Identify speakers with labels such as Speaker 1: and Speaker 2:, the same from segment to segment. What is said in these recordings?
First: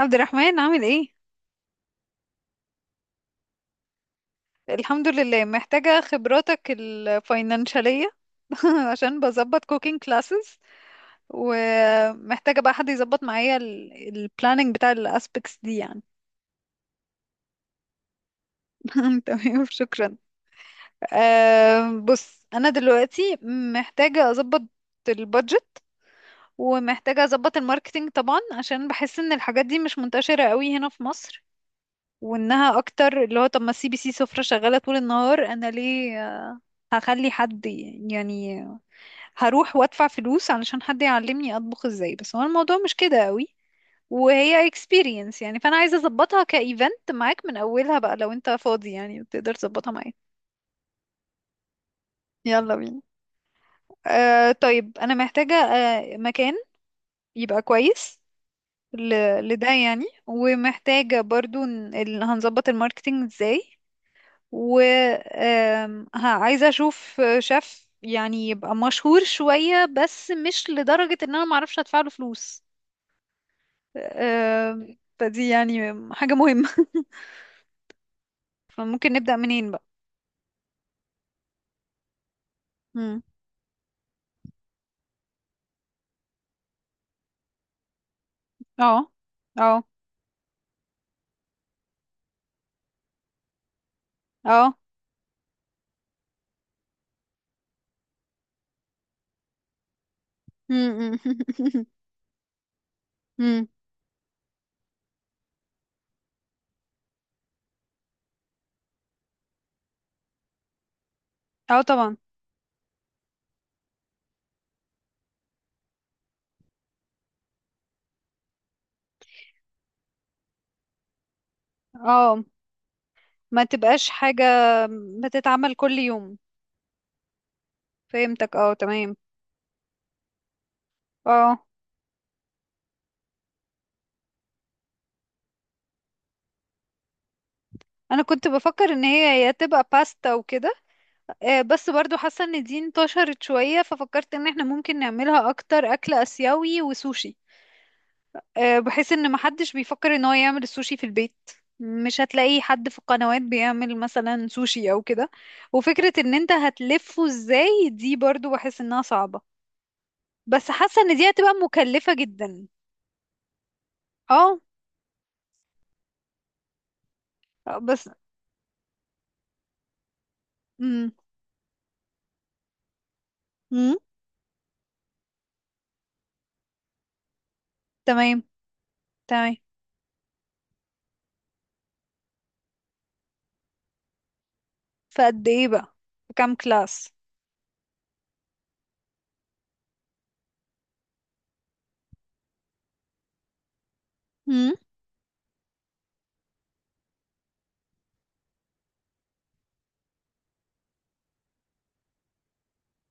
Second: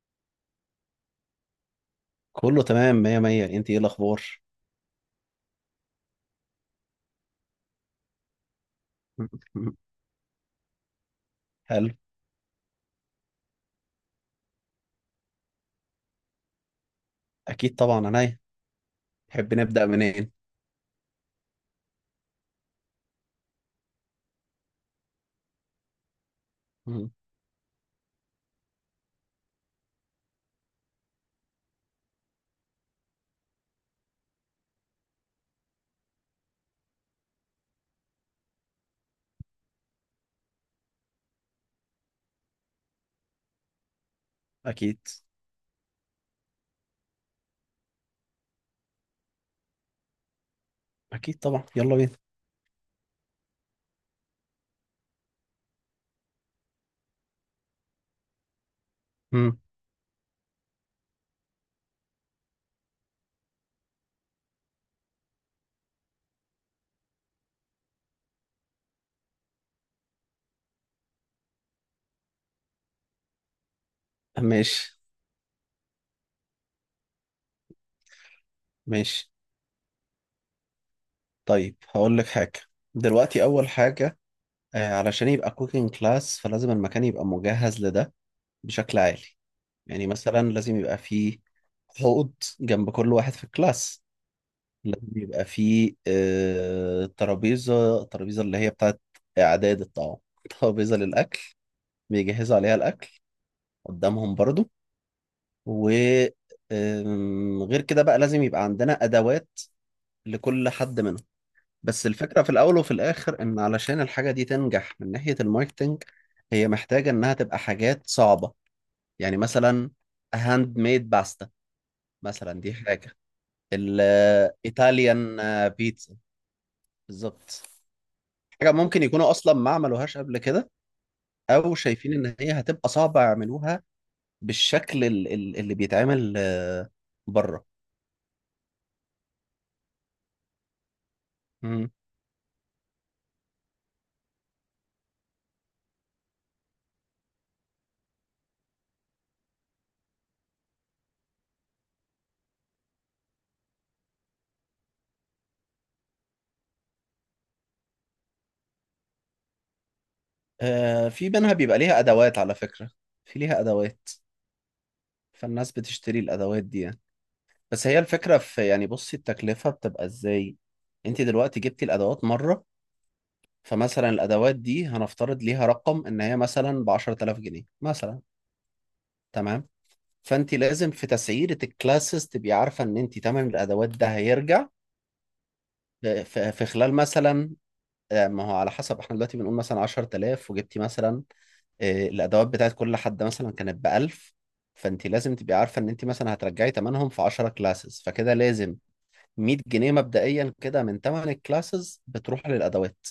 Speaker 1: عبد الرحمن عامل ايه؟
Speaker 2: كله تمام، مية مية. انت ايه الاخبار؟
Speaker 1: الحمد لله، محتاجة خبراتك الفاينانشالية. عشان بظبط كوكينج كلاسز،
Speaker 2: حلو.
Speaker 1: ومحتاجة بقى حد يظبط معايا البلاننج بتاع الاسبكتس دي يعني.
Speaker 2: اكيد طبعا، عينيا. تحب
Speaker 1: تمام،
Speaker 2: نبدأ
Speaker 1: شكرا.
Speaker 2: منين؟
Speaker 1: بص انا دلوقتي محتاجة اظبط البادجت،
Speaker 2: مم.
Speaker 1: ومحتاجة اظبط الماركتينج طبعا، عشان بحس ان الحاجات دي مش منتشرة قوي هنا في مصر، وانها اكتر اللي هو طب ما السي بي سي سفرة شغالة طول النهار، انا ليه هخلي حد يعني هروح وادفع فلوس علشان حد يعلمني اطبخ ازاي؟ بس هو الموضوع مش كده قوي، وهي
Speaker 2: اكيد
Speaker 1: experience يعني، فانا عايزه اظبطها كايفنت معاك من اولها بقى، لو انت فاضي يعني تقدر تظبطها معايا.
Speaker 2: اكيد طبعا، يلا بينا.
Speaker 1: يلا بينا. طيب انا محتاجه مكان يبقى كويس
Speaker 2: مم.
Speaker 1: لده يعني، ومحتاجه برضو هنظبط الماركتينج ازاي، و ها، عايزة أشوف شيف يعني يبقى مشهور شوية بس مش لدرجة إن أنا معرفش أدفع له فلوس.
Speaker 2: ماشي.
Speaker 1: فدي يعني حاجة مهمة. فممكن
Speaker 2: ماشي.
Speaker 1: نبدأ منين بقى؟
Speaker 2: طيب هقول لك حاجة.
Speaker 1: مم.
Speaker 2: دلوقتي اول حاجة، علشان يبقى كوكينج كلاس فلازم المكان يبقى مجهز لده
Speaker 1: اه،
Speaker 2: بشكل عالي.
Speaker 1: اه،
Speaker 2: يعني مثلا لازم يبقى فيه حوض جنب كل واحد في الكلاس.
Speaker 1: اه.
Speaker 2: لازم يبقى فيه ترابيزة، اللي هي بتاعت اعداد الطعام. ترابيزة
Speaker 1: مم.
Speaker 2: للاكل بيجهزوا عليها الأكل
Speaker 1: مم.
Speaker 2: قدامهم برضو. و غير كده بقى لازم يبقى عندنا أدوات لكل حد منهم.
Speaker 1: اه
Speaker 2: بس
Speaker 1: طبعا.
Speaker 2: الفكرة في الأول وفي الآخر إن علشان الحاجة دي تنجح من ناحية الماركتينج، هي محتاجة إنها تبقى حاجات صعبة. يعني مثلا هاند ميد باستا،
Speaker 1: اه،
Speaker 2: مثلا دي حاجة
Speaker 1: ما تبقاش حاجة
Speaker 2: الإيطاليان.
Speaker 1: بتتعمل كل
Speaker 2: بيتزا
Speaker 1: يوم.
Speaker 2: بالظبط.
Speaker 1: فهمتك، اه
Speaker 2: حاجة ممكن
Speaker 1: تمام.
Speaker 2: يكونوا أصلا ما عملوهاش قبل كده،
Speaker 1: اه،
Speaker 2: أو شايفين إن هي هتبقى صعبة يعملوها بالشكل اللي بيتعمل بره.
Speaker 1: انا كنت بفكر ان هي يا تبقى باستا وكده، بس
Speaker 2: مم.
Speaker 1: برضو حاسة ان دي انتشرت شوية، ففكرت ان احنا ممكن نعملها اكتر اكل اسيوي وسوشي، بحيث ان محدش بيفكر ان هو يعمل السوشي في البيت. مش هتلاقي حد في القنوات بيعمل مثلا سوشي او كده، وفكرة ان انت هتلفه ازاي دي برضو بحس انها صعبة، بس حاسة ان دي
Speaker 2: في
Speaker 1: هتبقى
Speaker 2: منها بيبقى ليها
Speaker 1: مكلفة
Speaker 2: أدوات على
Speaker 1: جدا.
Speaker 2: فكرة، في ليها أدوات.
Speaker 1: اه.
Speaker 2: فالناس بتشتري الأدوات دي يعني. بس هي
Speaker 1: بس
Speaker 2: الفكرة في، يعني بصي التكلفة بتبقى إزاي.
Speaker 1: مم.
Speaker 2: أنت دلوقتي جبتي الأدوات مرة،
Speaker 1: مم.
Speaker 2: فمثلا الأدوات دي هنفترض ليها رقم إن هي مثلا ب 10000 جنيه مثلا.
Speaker 1: تمام، تمام.
Speaker 2: تمام. فأنت لازم في تسعيرة الكلاسز تبقي عارفة إن أنت تمن الأدوات ده هيرجع
Speaker 1: فقد ايه بقى؟
Speaker 2: في
Speaker 1: في كام
Speaker 2: في خلال
Speaker 1: كلاس؟
Speaker 2: مثلا. ما هو على حسب، احنا دلوقتي بنقول مثلا 10000، وجبتي مثلا الادوات بتاعت كل حد مثلا كانت ب 1000.
Speaker 1: مم.
Speaker 2: فانت لازم تبقي عارفه ان انت مثلا هترجعي ثمنهم في 10 كلاسز، فكده لازم 100 جنيه مبدئيا كده من ثمن الكلاسز بتروح للادوات.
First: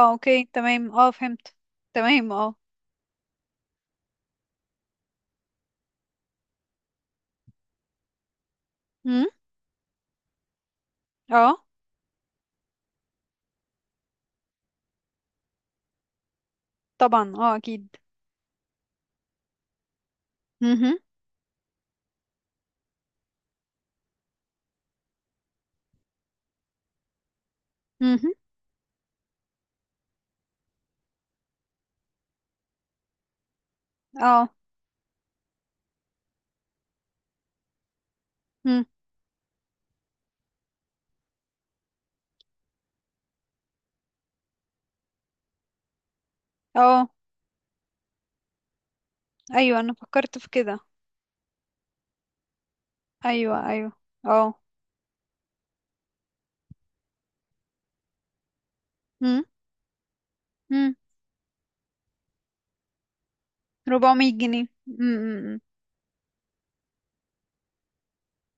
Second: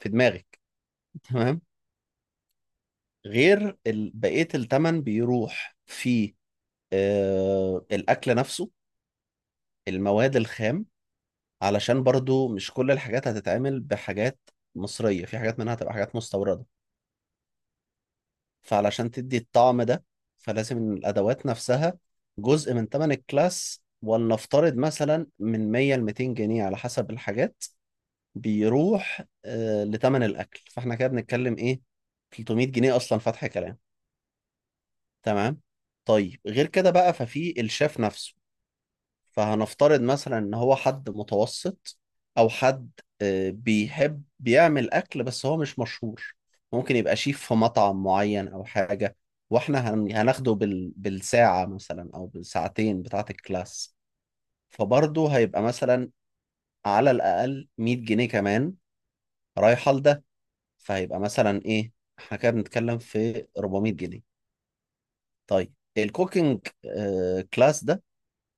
Speaker 2: في
Speaker 1: اوكي،
Speaker 2: دماغك.
Speaker 1: تمام، اه فهمت.
Speaker 2: تمام.
Speaker 1: تمام. اه،
Speaker 2: غير بقيه الثمن بيروح في الاكل نفسه، المواد الخام،
Speaker 1: اه
Speaker 2: علشان برضو مش كل الحاجات هتتعمل بحاجات مصريه، في حاجات منها هتبقى حاجات مستورده،
Speaker 1: طبعا. اه اكيد.
Speaker 2: فعلشان تدي الطعم ده. فلازم إن
Speaker 1: مهم.
Speaker 2: الأدوات نفسها جزء من تمن الكلاس، ولنفترض مثلا من 100 ل 200 جنيه على حسب الحاجات
Speaker 1: مهم.
Speaker 2: بيروح لتمن الأكل. فاحنا كده بنتكلم إيه، 300 جنيه أصلا فتح كلام.
Speaker 1: اه.
Speaker 2: تمام. طيب غير كده بقى، ففي الشيف نفسه.
Speaker 1: مم.
Speaker 2: فهنفترض مثلا ان هو حد متوسط، او حد بيحب بيعمل اكل بس هو مش مشهور، ممكن
Speaker 1: اه،
Speaker 2: يبقى شيف في مطعم معين او حاجة.
Speaker 1: ايوه
Speaker 2: واحنا
Speaker 1: انا فكرت في
Speaker 2: هناخده
Speaker 1: كده.
Speaker 2: بالساعة مثلا او بالساعتين بتاعة
Speaker 1: ايوه، ايوه.
Speaker 2: الكلاس.
Speaker 1: اه.
Speaker 2: فبرضه هيبقى مثلا على الاقل 100 جنيه كمان
Speaker 1: مم.
Speaker 2: رايحة لده.
Speaker 1: مم.
Speaker 2: فهيبقى مثلا ايه، احنا كده بنتكلم في 400 جنيه.
Speaker 1: 400 جنيه. مم. مم. مم.
Speaker 2: طيب الكوكينج كلاس ده،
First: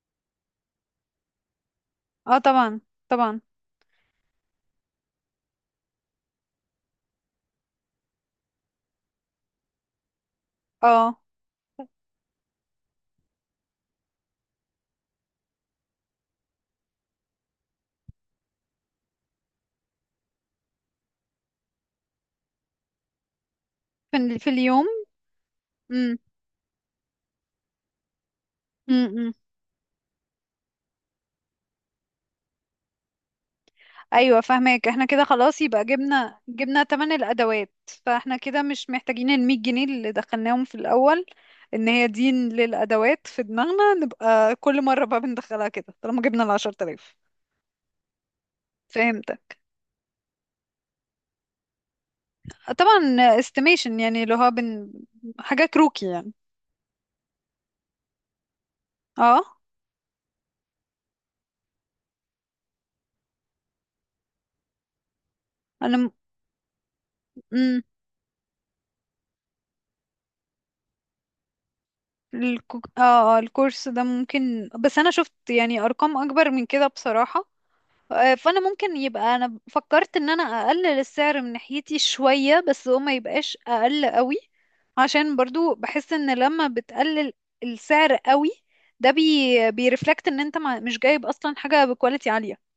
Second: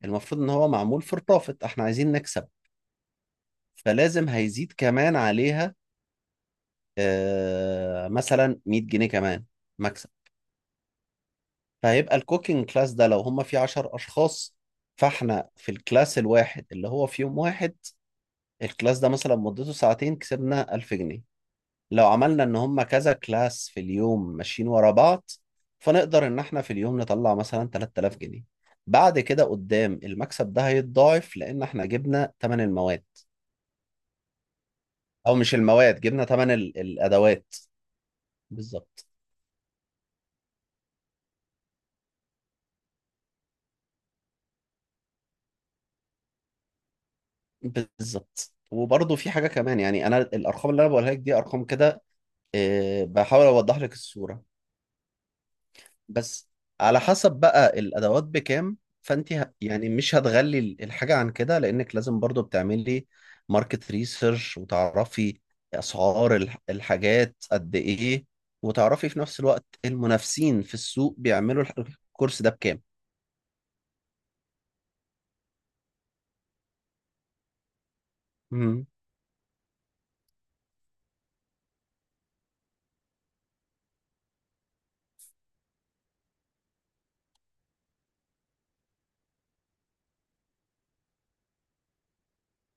Speaker 2: المفروض ان هو معمول فور بروفيت، احنا عايزين
Speaker 1: اه
Speaker 2: نكسب.
Speaker 1: طبعا، طبعا.
Speaker 2: فلازم هيزيد كمان عليها مثلا 100 جنيه كمان مكسب.
Speaker 1: اه،
Speaker 2: فهيبقى الكوكينج كلاس ده لو هم فيه 10 اشخاص، فاحنا في الكلاس الواحد اللي هو في يوم واحد، الكلاس ده مثلا مدته ساعتين، كسبنا 1000 جنيه. لو عملنا ان هم كذا كلاس في اليوم
Speaker 1: في
Speaker 2: ماشيين
Speaker 1: اليوم.
Speaker 2: ورا بعض،
Speaker 1: مم.
Speaker 2: فنقدر ان احنا في اليوم نطلع مثلا 3000 جنيه.
Speaker 1: مم.
Speaker 2: بعد
Speaker 1: مم.
Speaker 2: كده قدام المكسب ده هيتضاعف لان احنا جبنا ثمن المواد،
Speaker 1: ايوه فاهمك، احنا كده
Speaker 2: او مش
Speaker 1: خلاص يبقى
Speaker 2: المواد، جبنا
Speaker 1: جبنا
Speaker 2: ثمن
Speaker 1: جبنا تمن
Speaker 2: الادوات.
Speaker 1: الادوات، فاحنا كده مش
Speaker 2: بالظبط.
Speaker 1: محتاجين ال 100 جنيه اللي دخلناهم في الاول، ان هي دي للادوات في دماغنا، نبقى كل مره بقى بندخلها كده طالما جبنا ال 10000.
Speaker 2: بالظبط وبرضه
Speaker 1: فهمت.
Speaker 2: في حاجة كمان. يعني أنا الأرقام اللي أنا بقولها لك دي أرقام كده،
Speaker 1: طبعا.
Speaker 2: بحاول أوضح لك
Speaker 1: استيميشن يعني اللي
Speaker 2: الصورة.
Speaker 1: هو حاجة كروكي يعني.
Speaker 2: بس على حسب بقى الأدوات بكام، فأنت
Speaker 1: اه
Speaker 2: يعني مش هتغلي الحاجة عن كده، لأنك لازم برضه بتعملي ماركت ريسيرش وتعرفي
Speaker 1: انا م...
Speaker 2: أسعار الحاجات قد
Speaker 1: مم.
Speaker 2: إيه، وتعرفي في نفس الوقت المنافسين في السوق بيعملوا الكورس ده بكام.
Speaker 1: اه، الكورس ده ممكن، بس انا شفت يعني ارقام اكبر من كده بصراحة. فانا ممكن يبقى، انا فكرت ان انا اقلل السعر من ناحيتي شوية بس هو ما يبقاش اقل قوي، عشان برضو بحس ان لما بتقلل السعر قوي ده بيرفلكت ان انت ما... مش جايب اصلا حاجة بكواليتي عالية،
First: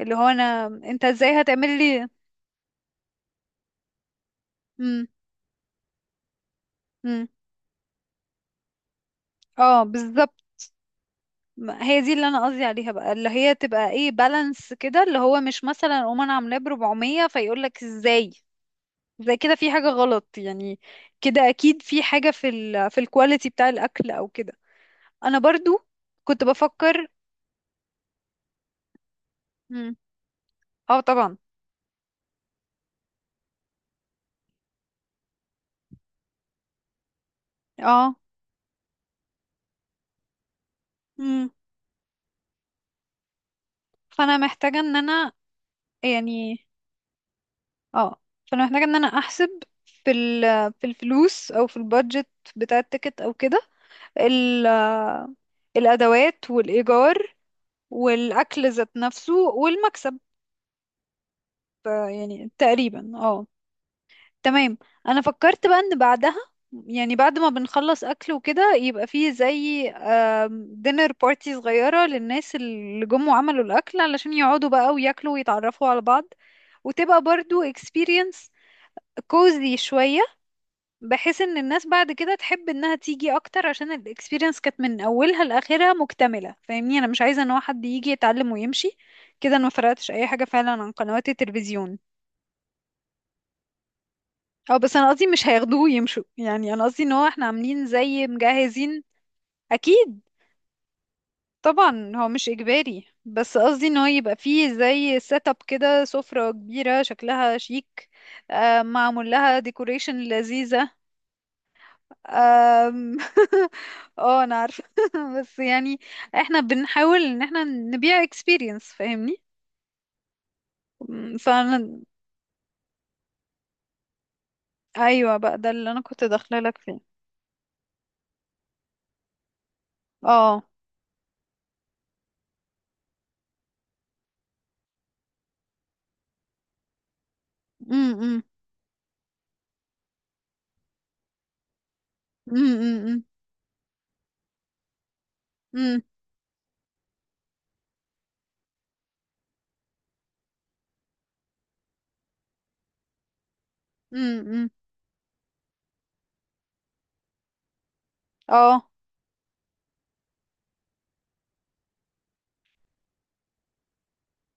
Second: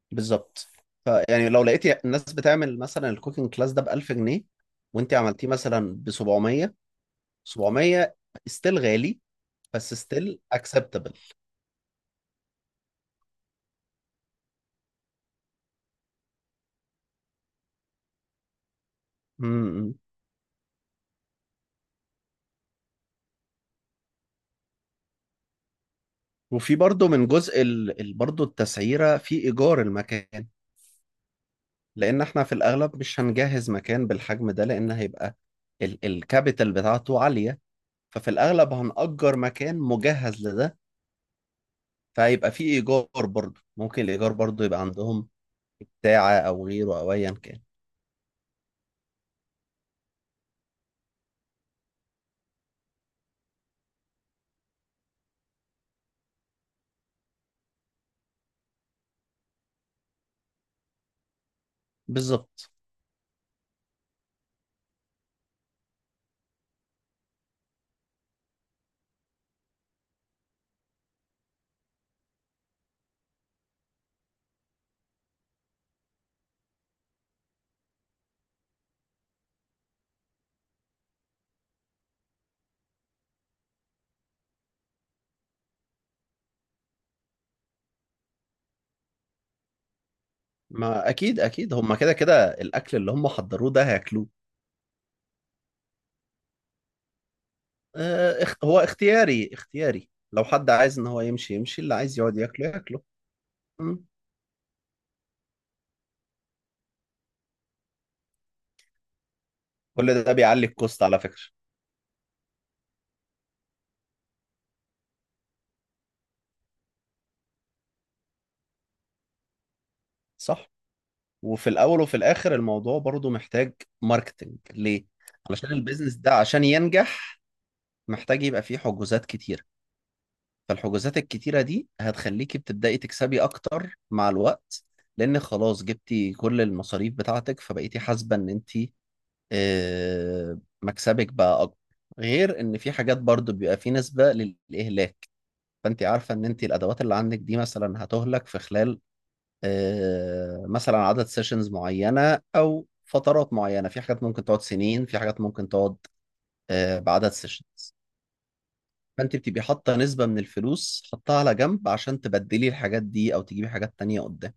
Speaker 1: اللي هو انا
Speaker 2: بالظبط.
Speaker 1: انت ازاي
Speaker 2: فيعني لو
Speaker 1: هتعمل
Speaker 2: لقيتي
Speaker 1: لي.
Speaker 2: الناس بتعمل مثلا الكوكينج كلاس ده ب 1000 جنيه،
Speaker 1: مم.
Speaker 2: وانت عملتيه مثلا ب 700،
Speaker 1: مم.
Speaker 2: 700 ستيل غالي
Speaker 1: اه
Speaker 2: بس ستيل
Speaker 1: بالظبط.
Speaker 2: اكسبتبل.
Speaker 1: هي دي اللي انا قصدي عليها بقى، اللي هي تبقى ايه بالانس كده، اللي هو مش مثلا اقوم انا عاملاه ب 400 فيقول لك ازاي زي كده، في حاجه
Speaker 2: امم.
Speaker 1: غلط يعني. كده اكيد في حاجه في الكواليتي بتاع الاكل او كده. انا برضو كنت
Speaker 2: وفي
Speaker 1: بفكر.
Speaker 2: برضه من جزء برضه التسعيره في ايجار
Speaker 1: مم.
Speaker 2: المكان،
Speaker 1: اه طبعا.
Speaker 2: لان احنا في الاغلب مش هنجهز مكان بالحجم ده لان هيبقى الكابيتال بتاعته عاليه.
Speaker 1: اه.
Speaker 2: ففي الاغلب هنأجر مكان مجهز لده،
Speaker 1: مم.
Speaker 2: فهيبقى في ايجار برضه. ممكن الايجار
Speaker 1: فانا
Speaker 2: برضه
Speaker 1: محتاجه
Speaker 2: يبقى
Speaker 1: ان
Speaker 2: عندهم
Speaker 1: انا
Speaker 2: بتاعه
Speaker 1: يعني،
Speaker 2: او غيره او ايا كان.
Speaker 1: اه، فانا محتاجه ان انا احسب في ال في الفلوس او في البادجت بتاع التيكت او كده، ال الادوات والايجار والأكل ذات نفسه والمكسب. يعني
Speaker 2: بالظبط.
Speaker 1: تقريبا اه. تمام. أنا فكرت بقى إن بعدها يعني بعد ما بنخلص أكل وكده، يبقى فيه زي دينر بارتي صغيرة للناس اللي جم وعملوا الأكل علشان يقعدوا بقى وياكلوا ويتعرفوا على بعض، وتبقى برضو experience كوزي شوية، بحيث ان الناس بعد كده تحب انها تيجي اكتر عشان الاكسبيرينس كانت من اولها لاخرها مكتمله. فاهمني، انا مش عايزه ان هو حد يجي يتعلم ويمشي، كده انا ما فرقتش اي حاجه فعلا عن
Speaker 2: ما
Speaker 1: قنوات
Speaker 2: اكيد اكيد هم
Speaker 1: التلفزيون.
Speaker 2: كده كده الاكل اللي هم حضروه ده هياكلوه.
Speaker 1: او بس انا قصدي مش هياخدوه ويمشوا، يعني انا قصدي ان هو احنا عاملين زي
Speaker 2: هو
Speaker 1: مجهزين.
Speaker 2: اختياري اختياري،
Speaker 1: اكيد
Speaker 2: لو حد عايز ان هو يمشي يمشي، اللي
Speaker 1: طبعا
Speaker 2: عايز
Speaker 1: هو
Speaker 2: يقعد
Speaker 1: مش
Speaker 2: ياكله ياكله.
Speaker 1: اجباري، بس قصدي ان
Speaker 2: مم.
Speaker 1: هو يبقى فيه زي سيت اب كده، سفره كبيره شكلها شيك، معمول لها ديكوريشن
Speaker 2: كل ده بيعلي
Speaker 1: لذيذه.
Speaker 2: الكوست على فكرة.
Speaker 1: أم... اه انا عارفة، بس يعني احنا بنحاول ان احنا نبيع experience، فاهمني.
Speaker 2: صح. وفي
Speaker 1: فانا،
Speaker 2: الاول وفي الاخر الموضوع برضو محتاج ماركتنج ليه.
Speaker 1: ايوه بقى ده
Speaker 2: علشان
Speaker 1: اللي انا
Speaker 2: البيزنس
Speaker 1: كنت
Speaker 2: ده
Speaker 1: داخله
Speaker 2: عشان
Speaker 1: لك فيه.
Speaker 2: ينجح محتاج يبقى فيه حجوزات كتيرة.
Speaker 1: اه.
Speaker 2: فالحجوزات الكتيرة دي هتخليكي بتبدأي تكسبي اكتر مع الوقت، لان خلاص جبتي كل المصاريف بتاعتك، فبقيتي
Speaker 1: امم
Speaker 2: حاسبة
Speaker 1: امم
Speaker 2: ان انت مكسبك بقى اكبر. غير ان في حاجات برضو بيبقى في نسبة للاهلاك.
Speaker 1: امم
Speaker 2: فانت عارفة ان انت الادوات اللي عندك دي مثلا هتهلك في خلال مثلا عدد سيشنز معينة او فترات معينة، في حاجات ممكن تقعد
Speaker 1: امم
Speaker 2: سنين، في حاجات ممكن تقعد بعدد سيشنز.
Speaker 1: اه.
Speaker 2: فانت بتبقي حاطة نسبة من الفلوس حطها على جنب عشان تبدلي الحاجات دي او تجيبي حاجات تانية قدام.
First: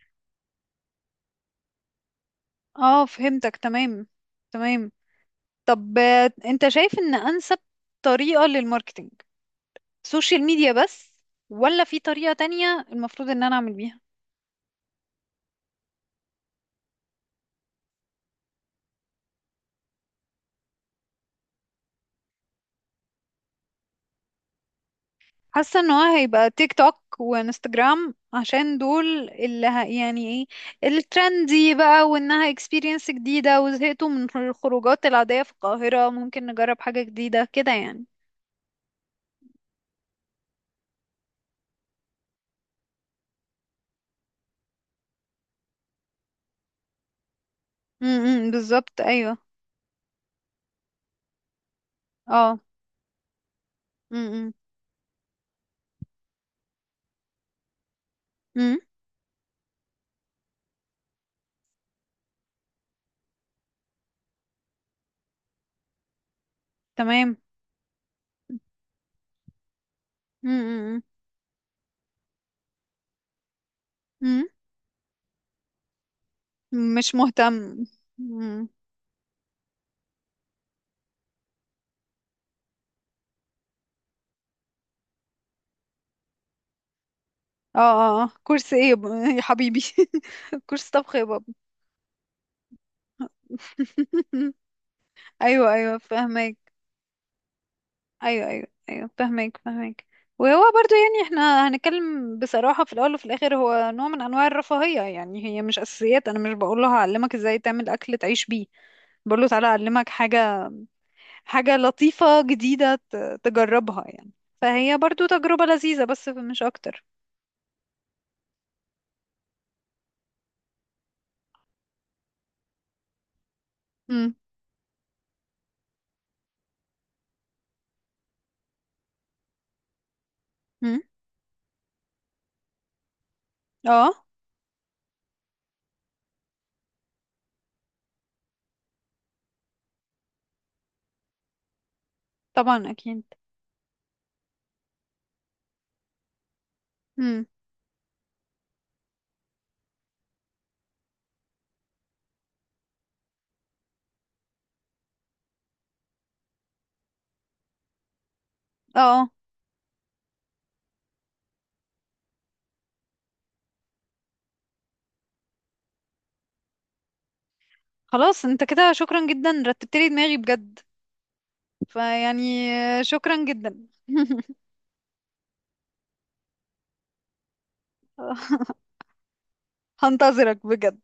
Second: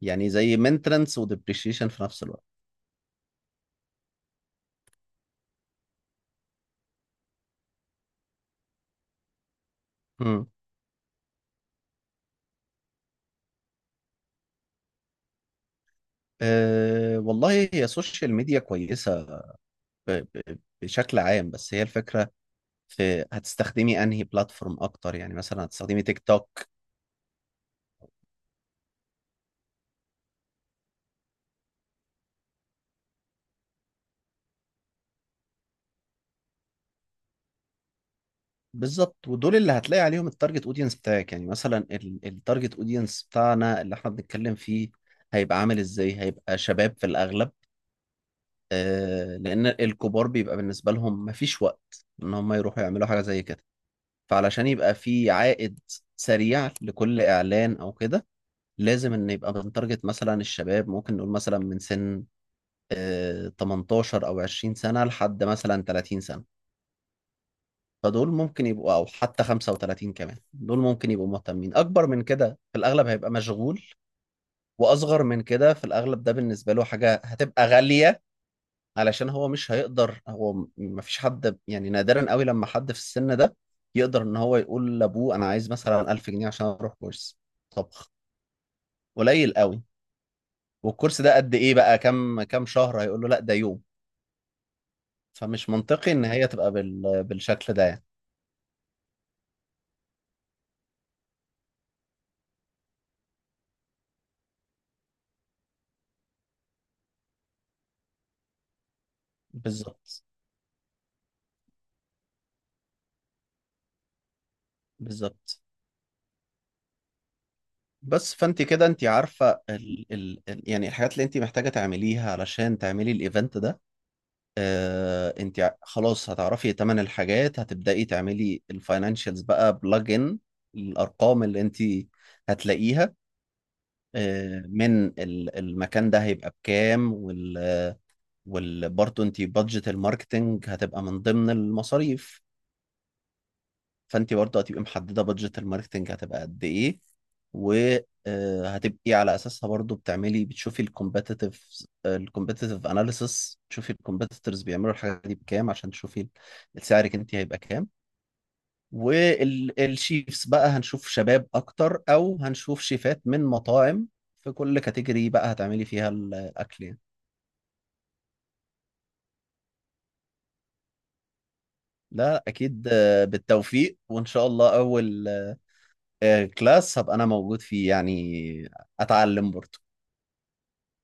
Speaker 2: يعني زي مينترنس وديبريشيشن في نفس الوقت.
Speaker 1: اه فهمتك، تمام، تمام. طب انت شايف ان انسب طريقة للماركتينج سوشيال
Speaker 2: مم.
Speaker 1: ميديا بس ولا في طريقة تانية المفروض ان انا اعمل بيها؟
Speaker 2: أه والله هي سوشيال ميديا كويسة بشكل عام. بس هي الفكرة في هتستخدمي انهي بلاتفورم اكتر. يعني مثلا
Speaker 1: حاسه ان
Speaker 2: هتستخدمي
Speaker 1: هو
Speaker 2: تيك
Speaker 1: هيبقى
Speaker 2: توك.
Speaker 1: تيك توك وانستجرام عشان دول اللي يعني ايه الترندي بقى، وانها اكسبيرينس جديده، وزهقتوا من الخروجات العاديه في القاهره ممكن نجرب حاجه جديده كده يعني.
Speaker 2: بالظبط، ودول اللي هتلاقي عليهم التارجت اودينس بتاعك. يعني مثلا التارجت اودينس بتاعنا اللي احنا بنتكلم فيه هيبقى عامل ازاي، هيبقى شباب في الاغلب.
Speaker 1: امم، بالظبط، ايوه.
Speaker 2: آه لان الكبار بيبقى بالنسبة لهم مفيش وقت ان هم
Speaker 1: اه.
Speaker 2: يروحوا يعملوا حاجة زي كده.
Speaker 1: امم.
Speaker 2: فعلشان يبقى في عائد سريع لكل اعلان او كده،
Speaker 1: امم.
Speaker 2: لازم ان يبقى بنتارجت مثلا الشباب، ممكن نقول مثلا من سن 18 او 20 سنة لحد مثلا 30 سنة.
Speaker 1: تمام.
Speaker 2: فدول ممكن يبقوا، او حتى 35 كمان دول
Speaker 1: امم.
Speaker 2: ممكن يبقوا مهتمين. اكبر من كده في الاغلب هيبقى مشغول،
Speaker 1: امم.
Speaker 2: واصغر من كده في الاغلب ده بالنسبة له
Speaker 1: مش
Speaker 2: حاجة هتبقى
Speaker 1: مهتم.
Speaker 2: غالية.
Speaker 1: امم.
Speaker 2: علشان هو مش هيقدر، هو مفيش حد، يعني نادرا قوي لما حد في السن ده يقدر ان هو يقول لابوه انا عايز مثلا 1000 جنيه عشان اروح كورس
Speaker 1: اه.
Speaker 2: طبخ.
Speaker 1: اه آه. كورس ايه يا يا
Speaker 2: قليل
Speaker 1: حبيبي.
Speaker 2: قوي.
Speaker 1: كورس طبخ
Speaker 2: والكورس
Speaker 1: يا
Speaker 2: ده
Speaker 1: بابا.
Speaker 2: قد ايه بقى، كام كام شهر؟ هيقول له لا ده يوم. فمش
Speaker 1: ايوه، ايوه
Speaker 2: منطقي ان هي
Speaker 1: فاهمك.
Speaker 2: تبقى بالشكل ده يعني.
Speaker 1: ايوه، ايوه، ايوه، فهمك. وهو برضو يعني احنا هنتكلم بصراحة، في الاول وفي الاخر هو نوع من انواع الرفاهية يعني، هي مش اساسيات. انا مش بقول له هعلمك ازاي تعمل اكل تعيش بيه، بقول له تعالى اعلمك
Speaker 2: بالظبط.
Speaker 1: حاجة، حاجة لطيفة جديدة تجربها يعني، فهي برضو
Speaker 2: بالظبط
Speaker 1: تجربة لذيذة بس مش اكتر.
Speaker 2: بس، فانت كده انت عارفه يعني الحاجات اللي انت محتاجه تعمليها علشان تعملي الايفنت ده.
Speaker 1: امم.
Speaker 2: آه، انت خلاص هتعرفي تمن الحاجات، هتبداي تعملي الفاينانشالز بقى بلج ان
Speaker 1: امم.
Speaker 2: الارقام اللي انت هتلاقيها
Speaker 1: اه
Speaker 2: من المكان ده هيبقى بكام، وال وال برضه انت بادجت الماركتنج هتبقى من ضمن المصاريف.
Speaker 1: طبعا. اكيد.
Speaker 2: فانت برضه هتبقي محدده بادجت الماركتنج هتبقى قد ايه،
Speaker 1: امم.
Speaker 2: وهتبقي على اساسها برضه بتعملي، بتشوفي الكومبetitive اناليسس، تشوفي الكومبيتيتورز بيعملوا الحاجه دي بكام عشان تشوفي السعرك انت هيبقى كام.
Speaker 1: اه آه.
Speaker 2: والشيفs بقى هنشوف شباب اكتر او هنشوف شيفات من مطاعم في كل كاتيجوري بقى هتعملي فيها الاكل يعني.
Speaker 1: خلاص انت كده، شكرا جدا، رتبت لي دماغي بجد، فيعني
Speaker 2: لا اكيد،
Speaker 1: شكرا جدا.
Speaker 2: بالتوفيق وان شاء الله اول كلاس هبقى انا موجود فيه يعني، اتعلم برضه.
Speaker 1: هنتظرك بجد.